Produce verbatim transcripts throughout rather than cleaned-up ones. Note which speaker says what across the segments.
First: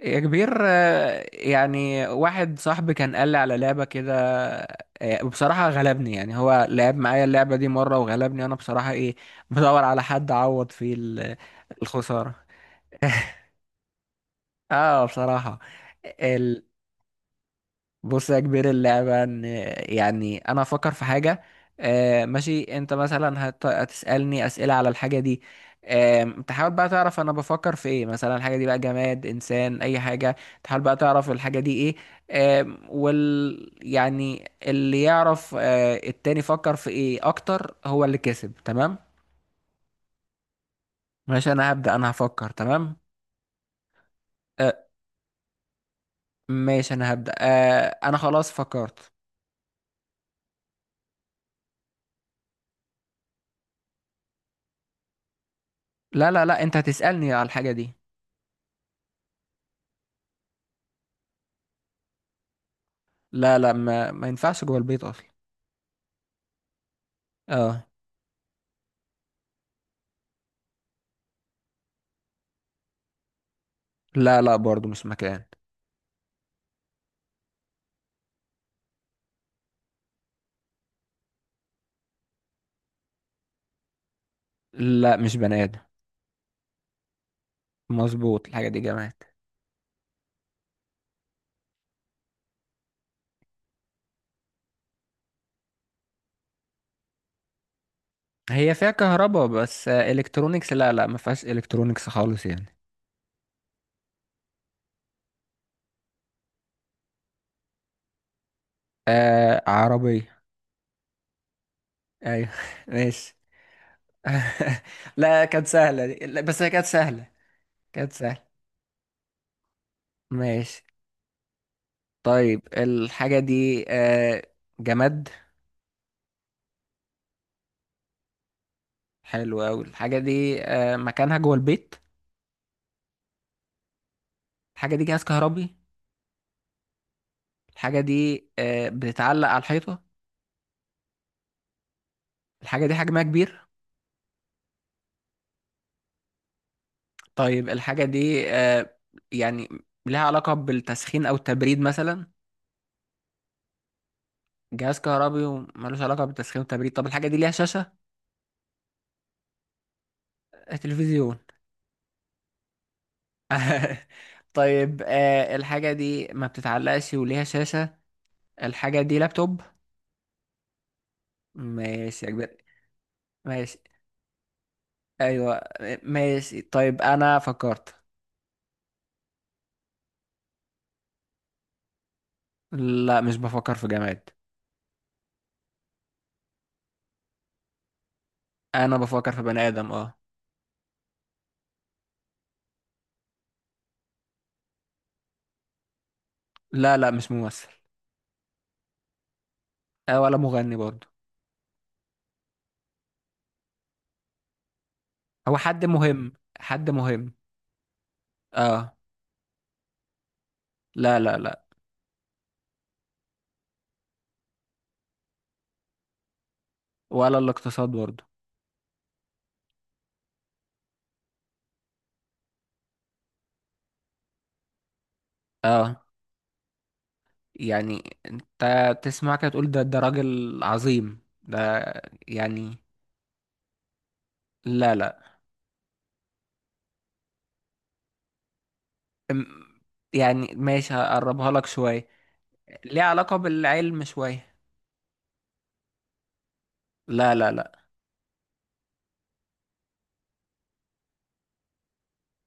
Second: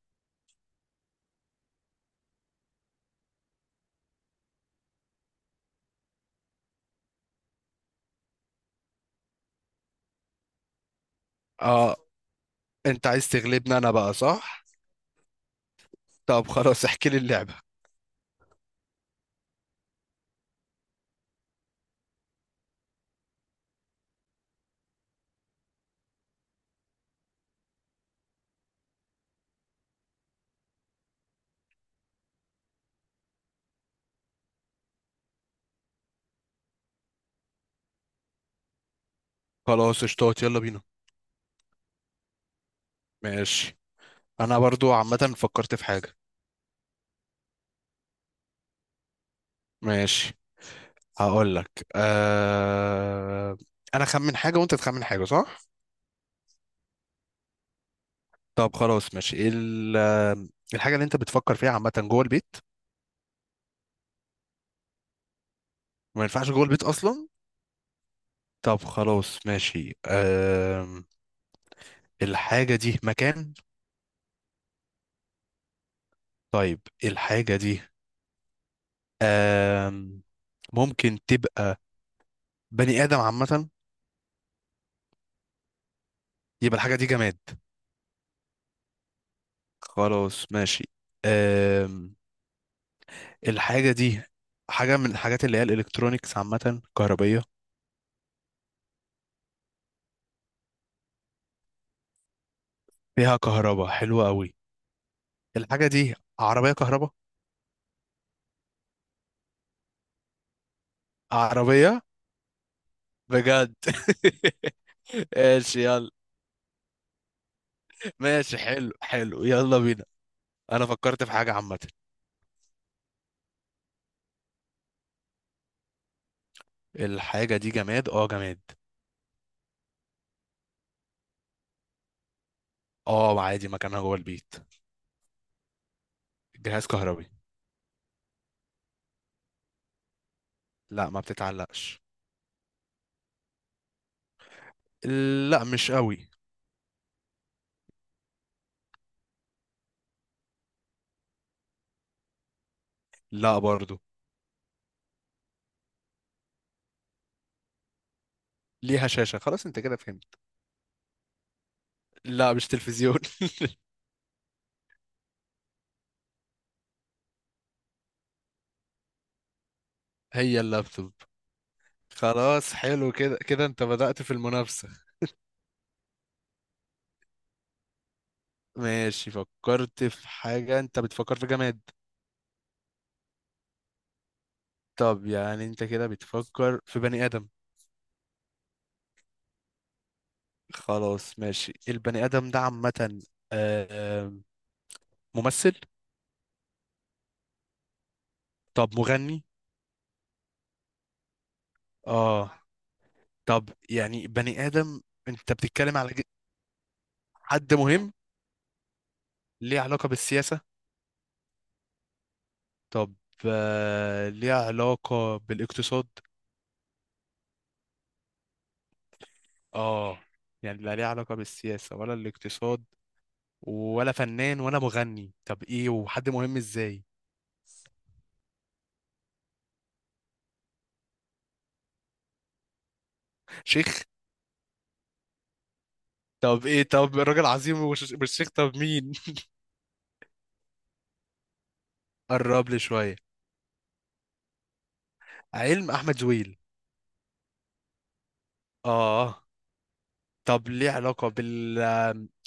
Speaker 1: يا كبير آه، يعني واحد صاحبي كان قال لي على لعبة كده. آه، بصراحة غلبني، يعني هو لعب معايا اللعبة دي مرة وغلبني أنا بصراحة، إيه، بدور على حد أعوض فيه ال-
Speaker 2: اه،
Speaker 1: الخسارة.
Speaker 2: انت عايز تغلبني انا، بقى صح؟
Speaker 1: اه، بصراحة.
Speaker 2: طب خلاص، احكي لي اللعبه.
Speaker 1: بص يا كبير، اللعبة ان يعني انا افكر في حاجة. آه ماشي، انت مثلا هت- هتسألني اسئلة على الحاجة دي. آه تحاول بقى تعرف انا بفكر في ايه، مثلا الحاجة دي بقى جماد، انسان، اي حاجة. تحاول بقى تعرف الحاجة دي ايه. آه وال يعني اللي يعرف آه التاني فكر في ايه اكتر، هو اللي كسب، تمام.
Speaker 2: خلاص اشتوت، يلا بينا.
Speaker 1: ماشي، انا هبدأ، انا هفكر، تمام.
Speaker 2: ماشي، انا
Speaker 1: آه
Speaker 2: برضو عامه فكرت في حاجه.
Speaker 1: ماشي، انا هبدأ، آه انا خلاص فكرت.
Speaker 2: ماشي، هقول لك آه... انا خمن حاجه وانت تخمن حاجه، صح؟
Speaker 1: لا لا لا، انت هتسألني على الحاجة دي.
Speaker 2: طب خلاص ماشي، ايه ال... آه، الحاجه اللي انت بتفكر فيها عامه جوه البيت؟
Speaker 1: لا لا، ما ما ينفعش جوه البيت اصلا.
Speaker 2: ما ينفعش جوه البيت اصلا.
Speaker 1: اه.
Speaker 2: طب خلاص ماشي، آه... الحاجه دي مكان؟
Speaker 1: لا لا، برضو مش مكان.
Speaker 2: طيب الحاجه دي آه... ممكن تبقى بني ادم عامه؟
Speaker 1: لا، مش بني ادم.
Speaker 2: يبقى الحاجه دي جماد.
Speaker 1: مظبوط، الحاجه دي جماد.
Speaker 2: خلاص ماشي. أم... الحاجة دي حاجة من الحاجات اللي هي الإلكترونيكس عامة، كهربية.
Speaker 1: هي فيها كهرباء بس، آه، الكترونيكس لا لا، ما فيهاش الكترونيكس خالص يعني.
Speaker 2: فيها كهرباء حلوة قوي. الحاجة دي عربية كهرباء.
Speaker 1: آه، عربيه.
Speaker 2: عربية.
Speaker 1: ايوه ماشي.
Speaker 2: بجد
Speaker 1: لا، كانت
Speaker 2: ماشي
Speaker 1: سهله
Speaker 2: يلا.
Speaker 1: دي. لا بس هي كانت سهله. كانت سهله.
Speaker 2: ماشي، حلو حلو، يلا بينا.
Speaker 1: ماشي،
Speaker 2: أنا فكرت في حاجة عامة.
Speaker 1: طيب الحاجه دي آه جماد.
Speaker 2: الحاجة دي جماد، اه جماد.
Speaker 1: حلو قوي، الحاجه دي آه مكانها جوه البيت.
Speaker 2: اه عادي، مكانها جوه البيت.
Speaker 1: الحاجه دي جهاز كهربي.
Speaker 2: جهاز كهربي.
Speaker 1: الحاجه دي آه بتتعلق على الحيطه.
Speaker 2: لا ما بتتعلقش.
Speaker 1: الحاجة دي حجمها كبير.
Speaker 2: لا مش قوي.
Speaker 1: طيب الحاجة دي آه يعني لها علاقة بالتسخين أو التبريد مثلا.
Speaker 2: لا برضو.
Speaker 1: جهاز كهربي وملوش علاقة بالتسخين والتبريد، طب الحاجة دي ليها شاشة.
Speaker 2: ليها شاشة، خلاص انت كده فهمت.
Speaker 1: آه، تلفزيون.
Speaker 2: لا مش تلفزيون
Speaker 1: طيب آه الحاجة دي ما بتتعلقش وليها شاشة، الحاجة دي لابتوب.
Speaker 2: هي اللابتوب.
Speaker 1: ماشي يا كبير.
Speaker 2: خلاص حلو كده، كده
Speaker 1: ماشي.
Speaker 2: انت بدأت في المنافسة.
Speaker 1: أيوة. ماشي طيب، أنا فكرت.
Speaker 2: ماشي، فكرت في حاجة، انت بتفكر في جماد.
Speaker 1: لا، مش بفكر في جماد.
Speaker 2: طب يعني انت كده بتفكر في بني آدم.
Speaker 1: أنا بفكر في بني آدم، اه.
Speaker 2: خلاص ماشي، البني آدم ده عامة آه، آه، ممثل؟
Speaker 1: لا لا، مش ممثل.
Speaker 2: طب مغني؟
Speaker 1: آه، ولا مغني برضه.
Speaker 2: اه. طب يعني بني آدم، انت
Speaker 1: هو حد
Speaker 2: بتتكلم على ج-
Speaker 1: مهم. حد مهم.
Speaker 2: حد مهم؟
Speaker 1: اه.
Speaker 2: ليه علاقة بالسياسة؟
Speaker 1: لا لا لا.
Speaker 2: طب آه، ليه علاقة بالاقتصاد؟
Speaker 1: ولا الاقتصاد برضه.
Speaker 2: اه. يعني لا ليه علاقة بالسياسة ولا الاقتصاد، ولا فنان ولا مغني، طب ايه؟
Speaker 1: اه.
Speaker 2: وحد مهم ازاي؟
Speaker 1: يعني انت تسمع كده تقول ده ده راجل عظيم ده، يعني.
Speaker 2: شيخ؟
Speaker 1: لا لا.
Speaker 2: طب ايه؟ طب الراجل عظيم وش- مش شيخ، طب مين
Speaker 1: أم- يعني ماشي، هقربها لك شوية.
Speaker 2: قرب لي
Speaker 1: ليه
Speaker 2: شويه.
Speaker 1: علاقة بالعلم شوية.
Speaker 2: علم، احمد زويل.
Speaker 1: لا لا لا.
Speaker 2: اه. طب ليه علاقه بال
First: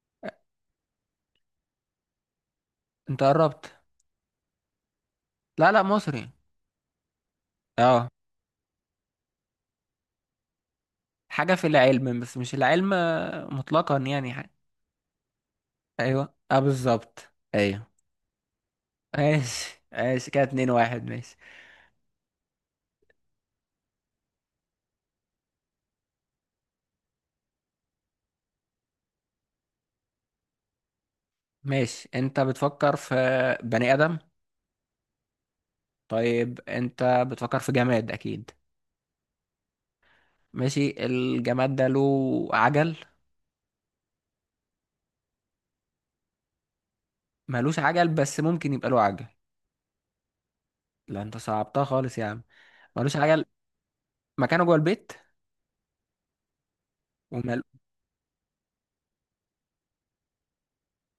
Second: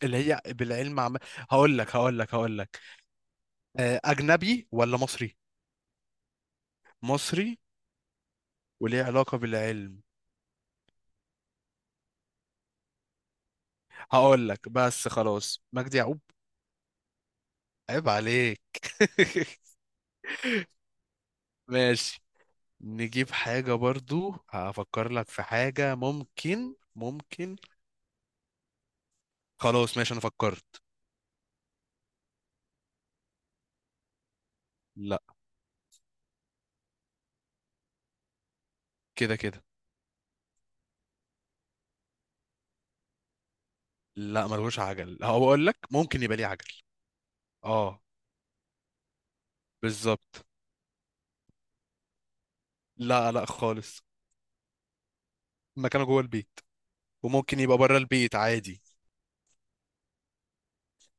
Speaker 2: اللي هي بالعلم عم... هقول لك هقول لك هقول لك.
Speaker 1: انت قربت.
Speaker 2: آه، اجنبي ولا مصري؟
Speaker 1: لا لا، مصري.
Speaker 2: مصري.
Speaker 1: اه.
Speaker 2: وليه علاقه بالعلم.
Speaker 1: حاجة في العلم بس مش العلم مطلقا، يعني ح-
Speaker 2: هقول لك بس خلاص، مجدي يعقوب.
Speaker 1: ايوه اه بالظبط. ايوه.
Speaker 2: عيب عليك
Speaker 1: ماشي ماشي، كده اتنين واحد، ماشي.
Speaker 2: ماشي. نجيب حاجة برضو، هفكر لك في حاجة، ممكن ممكن. خلاص ماشي، انا فكرت.
Speaker 1: ماشي، انت بتفكر في بني آدم.
Speaker 2: لا
Speaker 1: طيب انت بتفكر في جماد اكيد.
Speaker 2: كده كده.
Speaker 1: ماشي، الجماد ده له عجل.
Speaker 2: لا ملهوش عجل، هو اقول لك ممكن يبقى ليه عجل.
Speaker 1: ملوش
Speaker 2: اه
Speaker 1: عجل بس ممكن يبقى له عجل.
Speaker 2: بالظبط.
Speaker 1: لا، انت صعبتها خالص يا عم. ملوش
Speaker 2: لا
Speaker 1: عجل.
Speaker 2: لا خالص.
Speaker 1: مكانه جوه البيت.
Speaker 2: مكانه جوه البيت، وممكن
Speaker 1: ومال.
Speaker 2: يبقى بره البيت عادي.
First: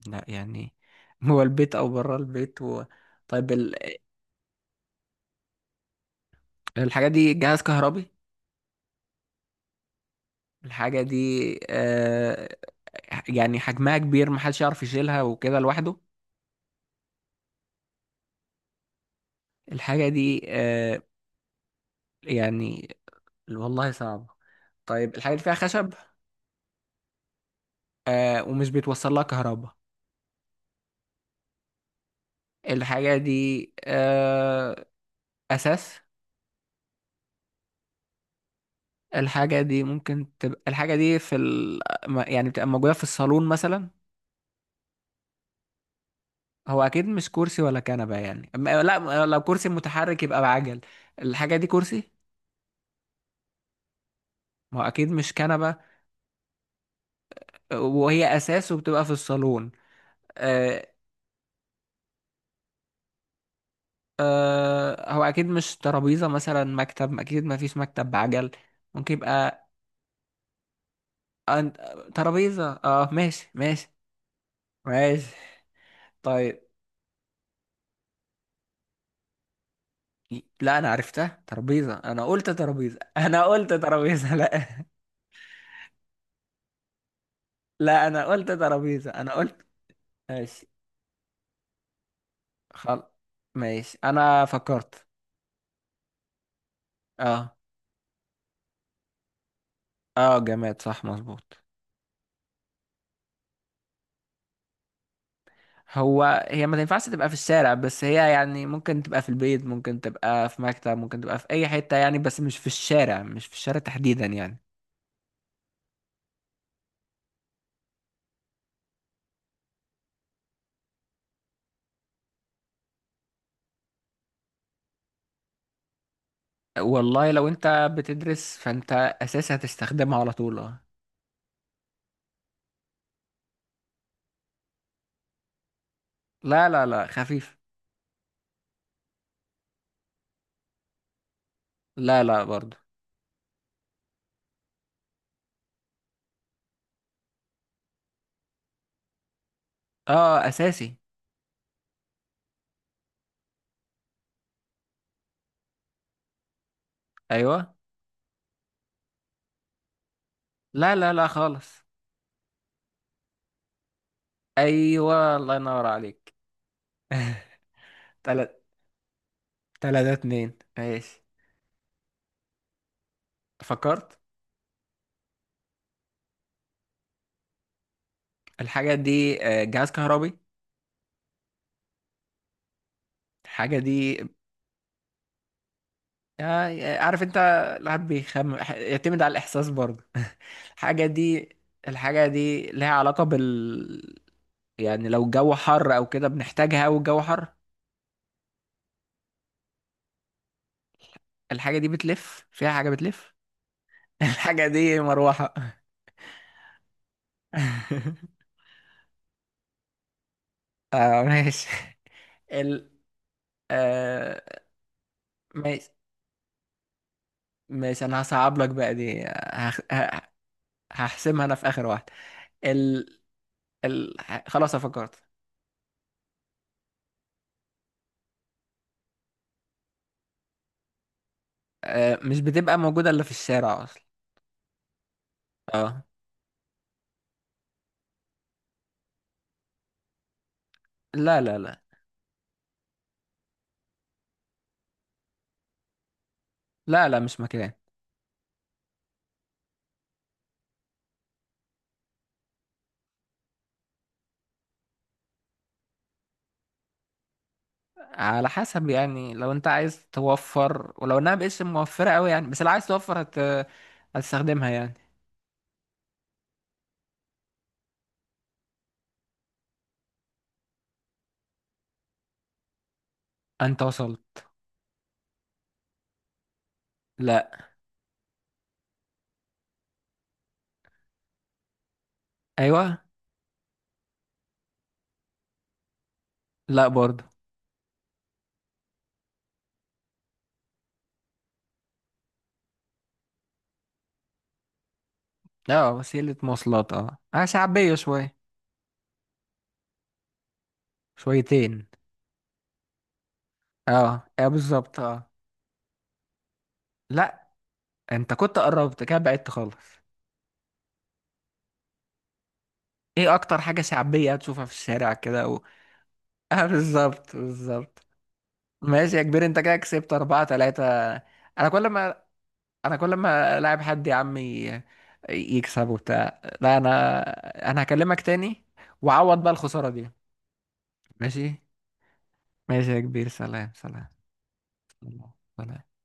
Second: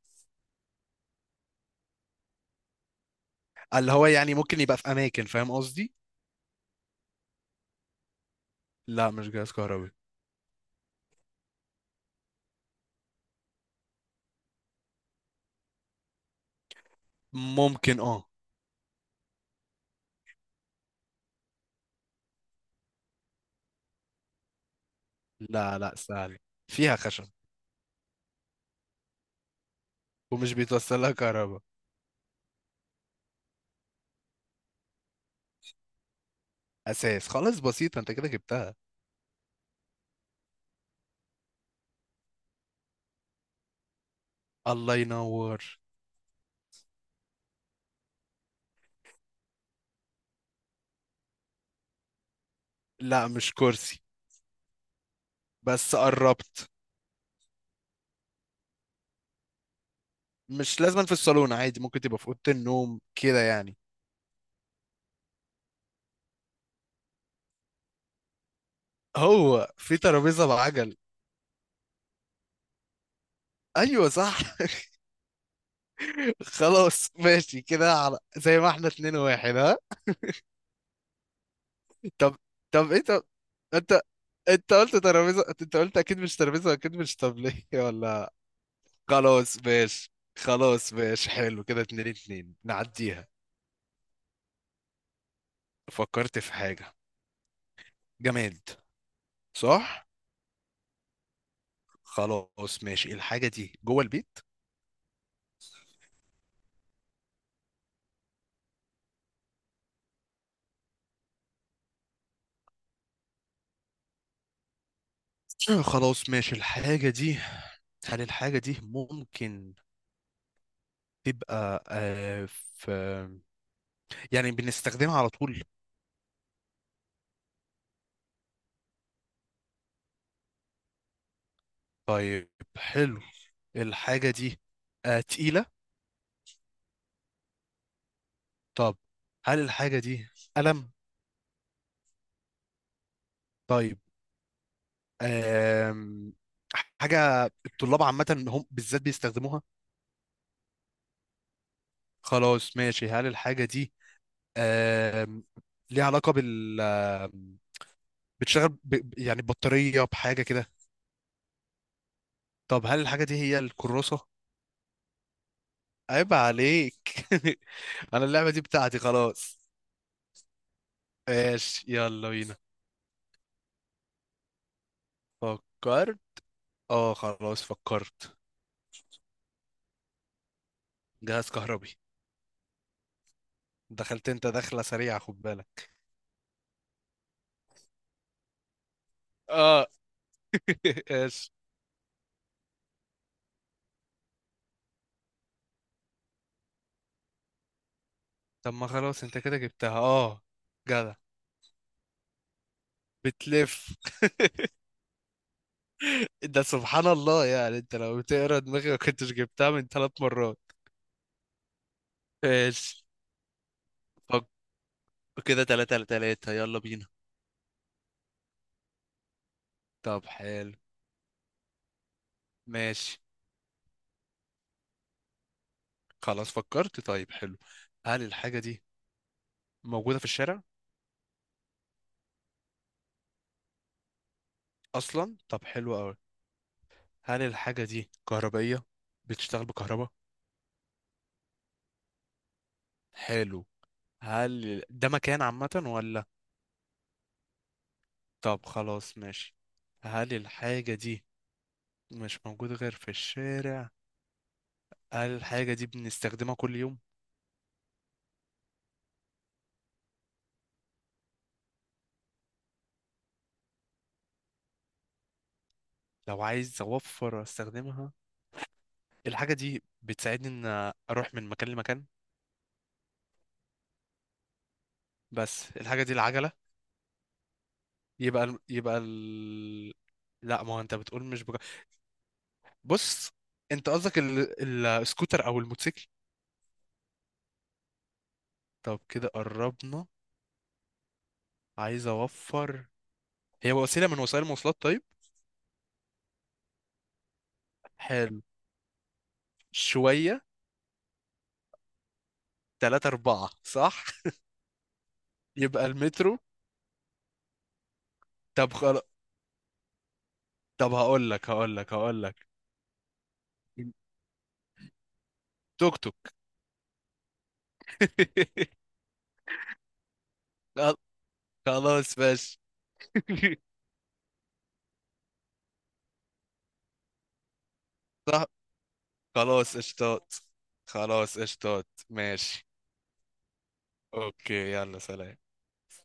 Speaker 1: لا يعني جوه البيت او بره البيت و... طيب ال...
Speaker 2: اللي هو يعني ممكن يبقى في اماكن، فاهم قصدي.
Speaker 1: الحاجة دي جهاز كهربي.
Speaker 2: لا مش جهاز كهربي.
Speaker 1: الحاجة دي آه... يعني حجمها كبير، محدش يعرف يشيلها وكده لوحده.
Speaker 2: ممكن اه.
Speaker 1: الحاجة دي آه... يعني، والله صعبة. طيب الحاجة دي فيها
Speaker 2: لا
Speaker 1: خشب.
Speaker 2: لا سهل. فيها خشب.
Speaker 1: آه، ومش بيتوصل لها كهرباء.
Speaker 2: ومش بيتوصل لها كهرباء.
Speaker 1: الحاجة دي آه، أساس.
Speaker 2: اساس، خلاص بسيطه انت كده جبتها.
Speaker 1: الحاجة دي ممكن تبقى، الحاجة دي في ال... ما- يعني بتبقى موجودة في الصالون مثلا.
Speaker 2: الله ينور.
Speaker 1: هو أكيد مش كرسي ولا كنبة، يعني م- لا، لو كرسي متحرك يبقى بعجل. الحاجة دي كرسي.
Speaker 2: لا مش كرسي.
Speaker 1: ما هو أكيد مش كنبة.
Speaker 2: بس قربت.
Speaker 1: وهي أساس وبتبقى في الصالون،
Speaker 2: مش
Speaker 1: آه،
Speaker 2: لازم في الصالون، عادي ممكن تبقى في اوضه النوم كده يعني.
Speaker 1: آه، هو أكيد مش ترابيزة، مثلا مكتب، أكيد ما فيش مكتب بعجل. ممكن يبقى
Speaker 2: هو في ترابيزة بعجل؟
Speaker 1: أن- ترابيزة، اه ماشي ماشي.
Speaker 2: ايوه صح
Speaker 1: ماشي. طيب.
Speaker 2: خلاص ماشي كده، على زي ما احنا اتنين واحد، ها؟
Speaker 1: لا، انا عرفتها ترابيزه، انا
Speaker 2: طب
Speaker 1: قلت
Speaker 2: طب
Speaker 1: ترابيزه
Speaker 2: ايه؟ طب
Speaker 1: انا قلت
Speaker 2: انت
Speaker 1: ترابيزه، لا.
Speaker 2: انت قلت ترابيزة، انت قلت اكيد مش ترابيزة، اكيد مش طبلية
Speaker 1: لا، انا
Speaker 2: ولا؟
Speaker 1: قلت ترابيزه، انا
Speaker 2: خلاص
Speaker 1: قلت.
Speaker 2: ماشي.
Speaker 1: ماشي.
Speaker 2: خلاص ماشي حلو كده، اتنين اتنين،
Speaker 1: خل
Speaker 2: نعديها.
Speaker 1: ماشي، انا فكرت.
Speaker 2: فكرت في حاجة.
Speaker 1: اه.
Speaker 2: جماد، صح.
Speaker 1: اه جماد، صح مظبوط.
Speaker 2: خلاص ماشي، الحاجة دي جوه البيت.
Speaker 1: هو هي ما تنفعش تبقى في الشارع، بس هي يعني ممكن تبقى في البيت، ممكن تبقى في مكتب، ممكن تبقى في اي حته يعني، بس مش في الشارع، مش في الشارع تحديدا يعني.
Speaker 2: آه، خلاص ماشي، الحاجة دي، هل الحاجة دي ممكن تبقى آه، في يعني بنستخدمها على طول؟
Speaker 1: والله، لو انت بتدرس فانت اساسي هتستخدمها على طول، اه.
Speaker 2: طيب حلو. الحاجة دي آه تقيلة؟
Speaker 1: لا لا لا، خفيف.
Speaker 2: طب هل الحاجة دي قلم؟
Speaker 1: لا لا، برضو.
Speaker 2: طيب. آم حاجة الطلاب عامة، هم بالذات بيستخدموها.
Speaker 1: اه اساسي.
Speaker 2: خلاص ماشي، هل الحاجة دي آم ليها علاقة بال آم،
Speaker 1: ايوه.
Speaker 2: بتشتغل ب... ب- يعني بطارية، بحاجة كده؟
Speaker 1: لا لا لا، خالص.
Speaker 2: طب هل الحاجة دي هي الكراسة؟
Speaker 1: ايوه، الله ينور
Speaker 2: عيب
Speaker 1: عليك.
Speaker 2: عليك انا اللعبة دي
Speaker 1: تلات
Speaker 2: بتاعتي خلاص.
Speaker 1: تلاتة اتنين، ماشي.
Speaker 2: ماشي يلا بينا.
Speaker 1: فكرت.
Speaker 2: فكر. اه خلاص فكرت.
Speaker 1: الحاجة دي آه، جهاز كهربي.
Speaker 2: جهاز كهربي.
Speaker 1: الحاجة دي
Speaker 2: دخلت، انت دخلة سريعة، خد بالك.
Speaker 1: آه، عارف انت، الواحد بيخم ح- يعتمد على الإحساس
Speaker 2: اه.
Speaker 1: برضه. الحاجة دي،
Speaker 2: ايش.
Speaker 1: الحاجة دي لها علاقة بال، يعني لو الجو حر أو كده بنحتاجها، والجو حر.
Speaker 2: طب ما خلاص انت كده جبتها، اه جدع.
Speaker 1: الحاجة دي بتلف، فيها حاجة بتلف.
Speaker 2: بتلف.
Speaker 1: الحاجة دي مروحة.
Speaker 2: ده سبحان الله، يعني انت لو بتقرا دماغي ما كنتش جبتها من ثلاث مرات.
Speaker 1: اه ماشي. ال
Speaker 2: ايش.
Speaker 1: آه
Speaker 2: فك. كده
Speaker 1: ماشي
Speaker 2: تلاتة لتلاتة، يلا بينا.
Speaker 1: ماشي، انا هصعب لك بقى دي هخ... ه-
Speaker 2: طب حلو.
Speaker 1: هحسمها انا في اخر واحده. ال...
Speaker 2: ماشي.
Speaker 1: ال... خلاص أنا فكرت.
Speaker 2: خلاص فكرت، طيب حلو. هل الحاجة دي موجودة في الشارع؟
Speaker 1: آه، مش بتبقى موجوده الا في الشارع اصلا.
Speaker 2: أصلا. طب حلو
Speaker 1: اه.
Speaker 2: أوي. هل الحاجة دي كهربائية، بتشتغل بكهرباء؟
Speaker 1: لا لا لا.
Speaker 2: حلو. هل ده مكان عامة ولا؟
Speaker 1: لا لا، مش مكان.
Speaker 2: طب خلاص ماشي، هل الحاجة دي مش موجودة غير في الشارع؟ هل الحاجة دي بنستخدمها كل يوم؟
Speaker 1: على حسب يعني، لو انت عايز توفر، ولو انها مبقتش موفره قوي يعني، بس لو عايز توفر هت... هتستخدمها يعني.
Speaker 2: لو عايز أوفر أستخدمها. الحاجة دي بتساعدني إن أروح من مكان لمكان.
Speaker 1: انت وصلت.
Speaker 2: بس الحاجة دي العجلة؟
Speaker 1: لا.
Speaker 2: يبقى ال... يبقى ال... لا، ما هو أنت بتقول مش بجا...
Speaker 1: ايوه.
Speaker 2: بص، أنت قصدك ال... السكوتر أو الموتوسيكل؟
Speaker 1: لا برضه.
Speaker 2: طب كده قربنا. عايز أوفر. هي وسيلة من وسائل المواصلات، طيب.
Speaker 1: اه وسيله مواصلات، اه آه، شعبيه شويه.
Speaker 2: حلو. شوية.
Speaker 1: شويتين.
Speaker 2: تلاتة أربعة، صح؟
Speaker 1: اه اه، بالظبط اه.
Speaker 2: يبقى المترو؟
Speaker 1: لا، انت كنت
Speaker 2: طب
Speaker 1: قربت
Speaker 2: خلاص.
Speaker 1: كده بعدت خالص.
Speaker 2: طب هقول لك هقول لك هقول لك.
Speaker 1: ايه اكتر حاجة شعبية هتشوفها في الشارع كده و...
Speaker 2: توك توك
Speaker 1: اه، بالظبط بالظبط. ماشي يا كبير، انت كده كسبت اربعة تلاتة.
Speaker 2: خل-
Speaker 1: انا كل
Speaker 2: خلاص
Speaker 1: ما
Speaker 2: ماشي.
Speaker 1: انا كل ما لاعب حد يا عمي يكسب وبتاع، لا انا، انا هكلمك
Speaker 2: صح.
Speaker 1: تاني. وعوض بقى
Speaker 2: خلاص
Speaker 1: الخسارة دي.
Speaker 2: اشتاط، خلاص
Speaker 1: ماشي.
Speaker 2: اشتاط، ماشي.
Speaker 1: ماشي يا كبير، سلام سلام.
Speaker 2: اوكي، يلا سلام.
Speaker 1: سلام.